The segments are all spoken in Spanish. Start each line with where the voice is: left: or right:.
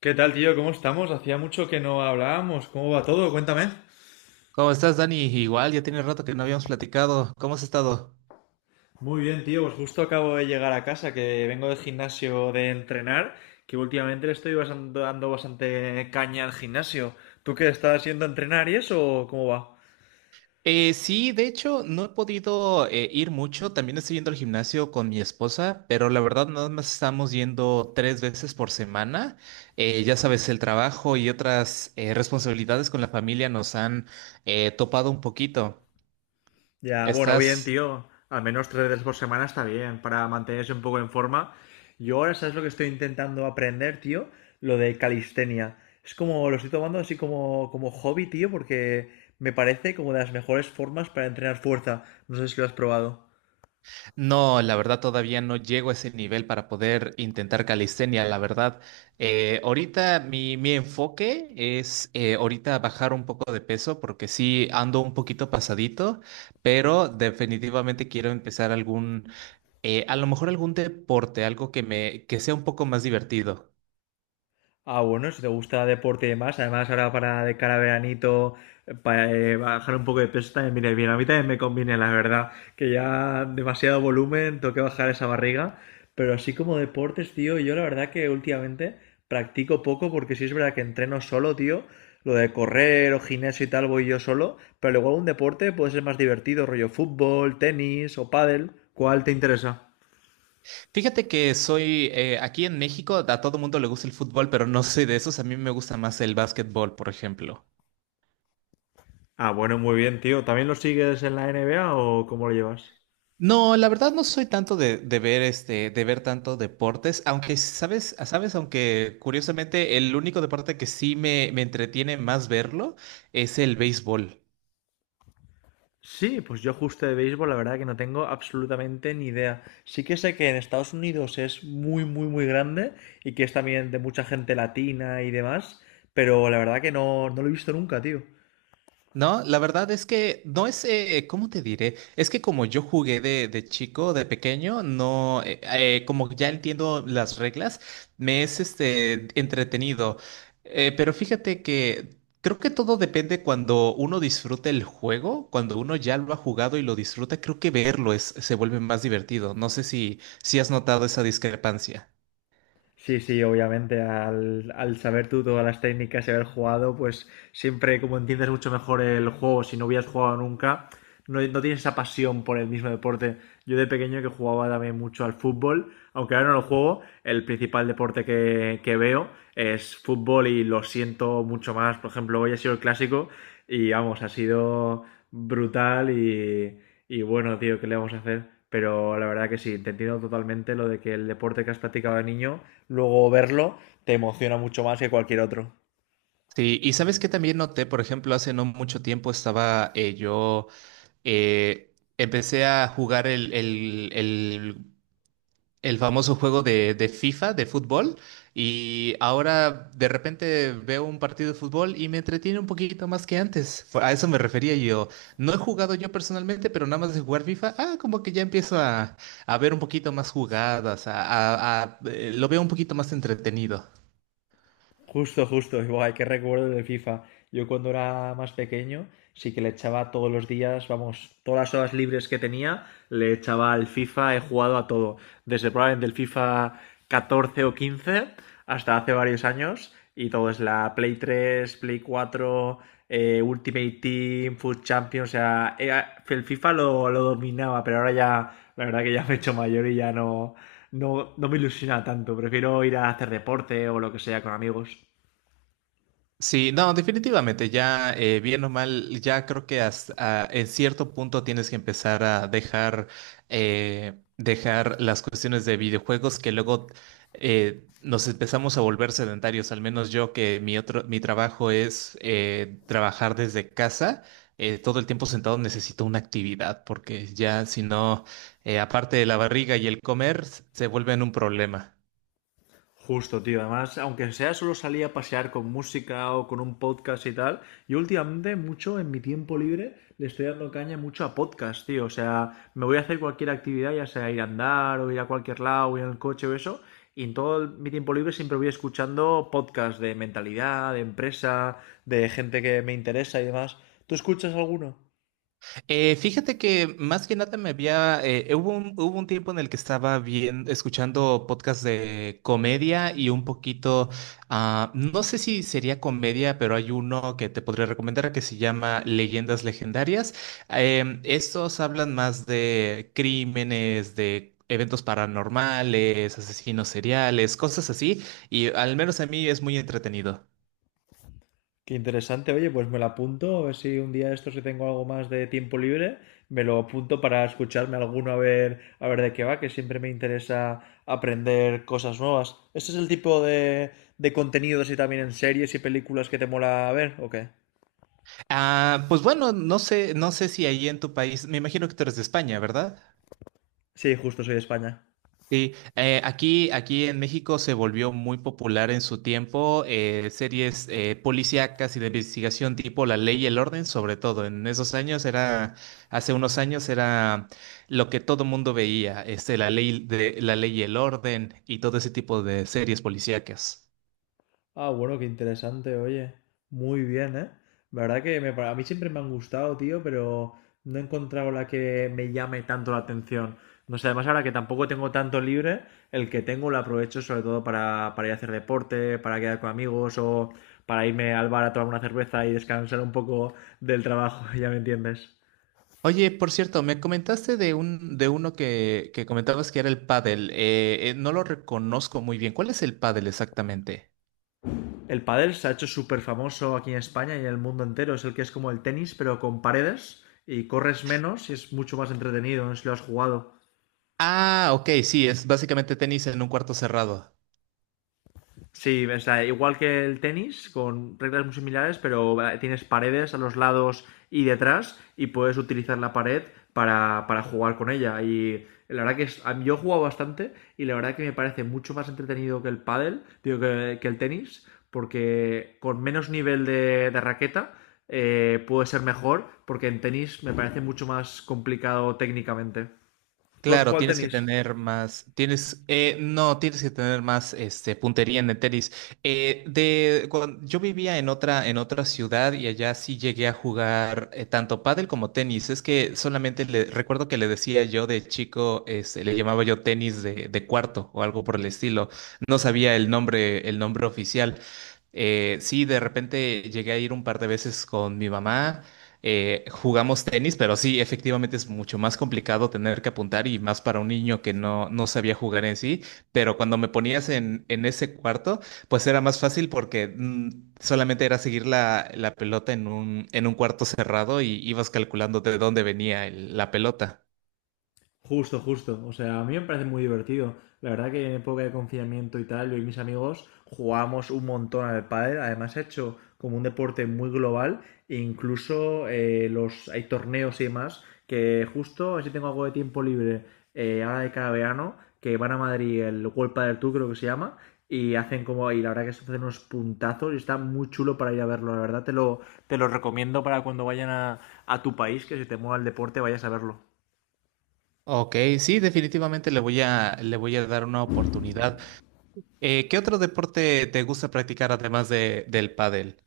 left: ¿Qué tal, tío? ¿Cómo estamos? Hacía mucho que no hablábamos. ¿Cómo va todo? Cuéntame.
right: ¿Cómo estás, Dani? Igual, ya tiene rato que no habíamos platicado. ¿Cómo has estado?
left: Muy bien, tío. Pues justo acabo de llegar a casa, que vengo del gimnasio de entrenar, que últimamente le estoy dando bastante caña al gimnasio. ¿Tú qué estás haciendo a entrenar y eso? ¿O cómo va?
right: Sí, de hecho, no he podido ir mucho. También estoy yendo al gimnasio con mi esposa, pero la verdad nada más estamos yendo tres veces por semana. Ya sabes, el trabajo y otras responsabilidades con la familia nos han topado un poquito.
left: Ya, bueno, bien,
right: ¿Estás?
left: tío. Al menos tres veces por semana está bien para mantenerse un poco en forma. Yo ahora, ¿sabes lo que estoy intentando aprender, tío? Lo de calistenia. Es como, lo estoy tomando así como, como hobby, tío, porque me parece como de las mejores formas para entrenar fuerza. No sé si lo has probado.
right: No, la verdad todavía no llego a ese nivel para poder intentar calistenia, la verdad. Ahorita mi enfoque es ahorita bajar un poco de peso porque sí ando un poquito pasadito, pero definitivamente quiero empezar a lo mejor algún deporte, algo que que sea un poco más divertido.
left: Ah, bueno, si te gusta deporte y demás, además ahora para de cara a veranito, para bajar un poco de peso también viene bien. A mí también me conviene, la verdad, que ya demasiado volumen, tengo que bajar esa barriga. Pero así como deportes, tío, yo la verdad que últimamente practico poco porque sí es verdad que entreno solo, tío. Lo de correr o gimnasio y tal voy yo solo, pero luego un deporte puede ser más divertido, rollo fútbol, tenis o pádel. ¿Cuál te interesa?
right: Fíjate que soy aquí en México, a todo mundo le gusta el fútbol, pero no soy de esos, a mí me gusta más el básquetbol, por ejemplo.
left: Ah, bueno, muy bien, tío. ¿También lo sigues en la NBA o cómo lo llevas?
right: No, la verdad no soy tanto de ver este, de ver tanto deportes, aunque sabes, aunque curiosamente el único deporte que sí me entretiene más verlo es el béisbol.
left: Sí, pues yo justo de béisbol, la verdad que no tengo absolutamente ni idea. Sí que sé que en Estados Unidos es muy, muy, muy grande y que es también de mucha gente latina y demás, pero la verdad que no, no lo he visto nunca, tío.
right: No, la verdad es que no es, ¿cómo te diré? Es que como yo jugué de chico, de pequeño, no, como ya entiendo las reglas, me es este entretenido. Pero fíjate que creo que todo depende cuando uno disfrute el juego, cuando uno ya lo ha jugado y lo disfruta, creo que verlo es, se vuelve más divertido. No sé si has notado esa discrepancia.
left: Sí, sí, obviamente, al saber tú todas las técnicas y haber jugado, pues siempre como entiendes mucho mejor el juego, si no hubieras jugado nunca, no, no tienes esa pasión por el mismo deporte. Yo de pequeño que jugaba también mucho al fútbol, aunque ahora no lo juego, el principal deporte que veo es fútbol y lo siento mucho más. Por ejemplo, hoy ha sido el clásico y vamos, ha sido brutal y bueno, tío, ¿qué le vamos a hacer? Pero la verdad que sí, te entiendo totalmente lo de que el deporte que has practicado de niño, luego verlo, te emociona mucho más que cualquier otro.
right: Sí, y sabes que también noté, por ejemplo, hace no mucho tiempo estaba yo, empecé a jugar el famoso juego de FIFA, de fútbol, y ahora de repente veo un partido de fútbol y me entretiene un poquito más que antes. A eso me refería yo. No he jugado yo personalmente, pero nada más de jugar FIFA, ah, como que ya empiezo a ver un poquito más jugadas, lo veo un poquito más entretenido.
left: Justo, justo. Y, buah, qué recuerdo del FIFA. Yo cuando era más pequeño, sí que le echaba todos los días, vamos, todas las horas libres que tenía, le echaba al FIFA, he jugado a todo. Desde probablemente el FIFA 14 o 15 hasta hace varios años. Y todo es la Play 3, Play 4, Ultimate Team, Food Champions. O sea, el FIFA lo dominaba, pero ahora ya, la verdad que ya me he hecho mayor y ya no, no, no me ilusiona tanto. Prefiero ir a hacer deporte o lo que sea con amigos.
right: Sí, no, definitivamente, ya bien o mal, ya creo que hasta, ah, en cierto punto tienes que empezar a dejar, dejar las cuestiones de videojuegos que luego nos empezamos a volver sedentarios, al menos yo que mi otro, mi trabajo es trabajar desde casa, todo el tiempo sentado necesito una actividad, porque ya si no, aparte de la barriga y el comer, se vuelven un problema.
left: Justo, tío. Además, aunque sea solo salía a pasear con música o con un podcast y tal, yo últimamente mucho en mi tiempo libre le estoy dando caña mucho a podcast, tío. O sea, me voy a hacer cualquier actividad, ya sea ir a andar o ir a cualquier lado, o ir en el coche o eso. Y en mi tiempo libre siempre voy escuchando podcast de mentalidad, de empresa, de gente que me interesa y demás. ¿Tú escuchas alguno?
right: Fíjate que más que nada me había, hubo un tiempo en el que estaba bien escuchando podcasts de comedia y un poquito, ah, no sé si sería comedia, pero hay uno que te podría recomendar que se llama Leyendas Legendarias. Estos hablan más de crímenes, de eventos paranormales, asesinos seriales, cosas así, y al menos a mí es muy entretenido.
left: Qué interesante, oye, pues me lo apunto, a ver si un día de estos si tengo algo más de tiempo libre, me lo apunto para escucharme alguno a ver de qué va, que siempre me interesa aprender cosas nuevas. ¿Este es el tipo de contenidos y también en series y películas que te mola ver o qué?
right: Ah, pues bueno, no sé, no sé si ahí en tu país, me imagino que tú eres de España, ¿verdad?
left: Sí, justo soy de España.
right: Sí, aquí en México se volvió muy popular en su tiempo series policíacas y de investigación tipo La Ley y el Orden, sobre todo. En esos años era, hace unos años era lo que todo mundo veía, este, La Ley y el Orden y todo ese tipo de series policíacas.
left: Ah, bueno, qué interesante, oye. Muy bien, ¿eh? La verdad que a mí siempre me han gustado, tío, pero no he encontrado la que me llame tanto la atención. No sé, además ahora que tampoco tengo tanto libre, el que tengo lo aprovecho sobre todo para ir a hacer deporte, para quedar con amigos o para irme al bar a tomar una cerveza y descansar un poco del trabajo, ya me entiendes.
right: Oye, por cierto, me comentaste de un, de uno que comentabas que era el pádel. No lo reconozco muy bien. ¿Cuál es el pádel exactamente?
left: El pádel se ha hecho súper famoso aquí en España y en el mundo entero. Es el que es como el tenis, pero con paredes y corres menos y es mucho más entretenido. No sé si lo has jugado.
right: Ah, ok, sí, es básicamente tenis en un cuarto cerrado.
left: Sí, o sea, igual que el tenis, con reglas muy similares, pero tienes paredes a los lados y detrás y puedes utilizar la pared para jugar con ella. Y la verdad que es, yo he jugado bastante y la verdad que me parece mucho más entretenido que el pádel, digo, que el tenis, porque con menos nivel de raqueta puede ser mejor, porque en tenis me parece mucho más complicado técnicamente. ¿Tú has
right: Claro,
left: jugado al
right: tienes que
left: tenis?
right: tener más, tienes, no, tienes que tener más, este, puntería en el tenis. Yo vivía en otra ciudad y allá sí llegué a jugar tanto pádel como tenis. Es que solamente recuerdo que le decía yo de chico, este, le llamaba yo tenis de cuarto o algo por el estilo. No sabía el nombre oficial. Sí, de repente llegué a ir un par de veces con mi mamá. Eh, jugamos tenis, pero sí, efectivamente es mucho más complicado tener que apuntar y más para un niño que no sabía jugar en sí, pero cuando me ponías en ese cuarto, pues era más fácil porque solamente era seguir la pelota en un cuarto cerrado y ibas calculando de dónde venía la pelota.
left: Justo, justo. O sea, a mí me parece muy divertido. La verdad que en época de confinamiento y tal, yo y mis amigos jugamos un montón al pádel. Además, he hecho como un deporte muy global. E incluso los hay torneos y demás que justo, así tengo algo de tiempo libre ahora de cada verano, que van a Madrid, el World Padel Tour creo que se llama, y hacen como, y la verdad que se hacen unos puntazos y está muy chulo para ir a verlo, la verdad te lo recomiendo para cuando vayan a tu país, que si te mueva el deporte vayas a verlo.
right: Ok, sí, definitivamente le voy a dar una oportunidad. ¿Qué otro deporte te gusta practicar además del pádel?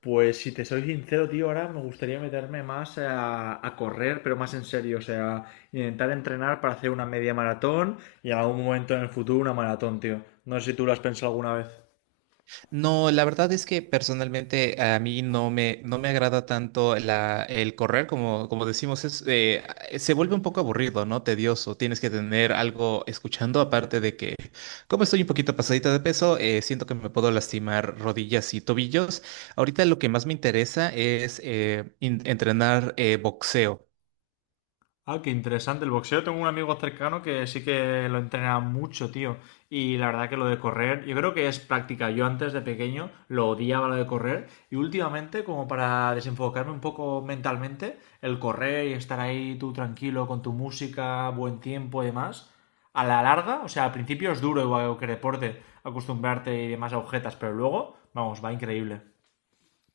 left: Pues si te soy sincero, tío, ahora me gustaría meterme más a correr, pero más en serio, o sea, intentar entrenar para hacer una media maratón y en algún momento en el futuro una maratón, tío. No sé si tú lo has pensado alguna vez.
right: No, la verdad es que personalmente a mí no me agrada tanto la, el correr, como, como decimos, es, se vuelve un poco aburrido, ¿no? Tedioso, tienes que tener algo escuchando, aparte de que como estoy un poquito pasadita de peso, siento que me puedo lastimar rodillas y tobillos. Ahorita lo que más me interesa es entrenar boxeo.
left: Ah, qué interesante. El boxeo, tengo un amigo cercano que sí que lo entrena mucho, tío. Y la verdad que lo de correr, yo creo que es práctica. Yo antes de pequeño lo odiaba lo de correr. Y últimamente, como para desenfocarme un poco mentalmente, el correr y estar ahí tú tranquilo con tu música, buen tiempo y demás, a la larga, o sea, al principio es duro igual que deporte, acostumbrarte y demás a agujetas, pero luego, vamos, va increíble.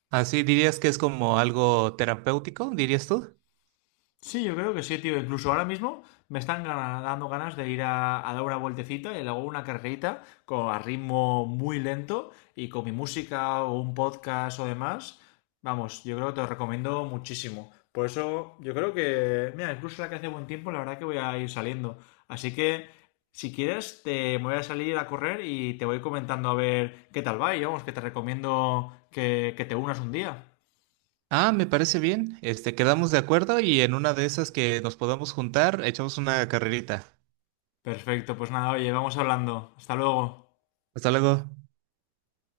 right: ¿Así dirías que es como algo terapéutico, dirías tú?
left: Sí, yo creo que sí, tío. Incluso ahora mismo me están dando ganas de ir a dar una vueltecita y luego una carrerita con, a ritmo muy lento y con mi música o un podcast o demás. Vamos, yo creo que te lo recomiendo muchísimo. Por eso yo creo que, mira, incluso la que hace buen tiempo, la verdad que voy a ir saliendo. Así que, si quieres, te me voy a salir a correr y te voy comentando a ver qué tal va y vamos, que te recomiendo que te unas un día.
right: Ah, me parece bien. Este, quedamos de acuerdo y en una de esas que nos podamos juntar, echamos una carrerita.
left: Perfecto, pues nada, oye, vamos hablando. Hasta luego.
right: Hasta luego.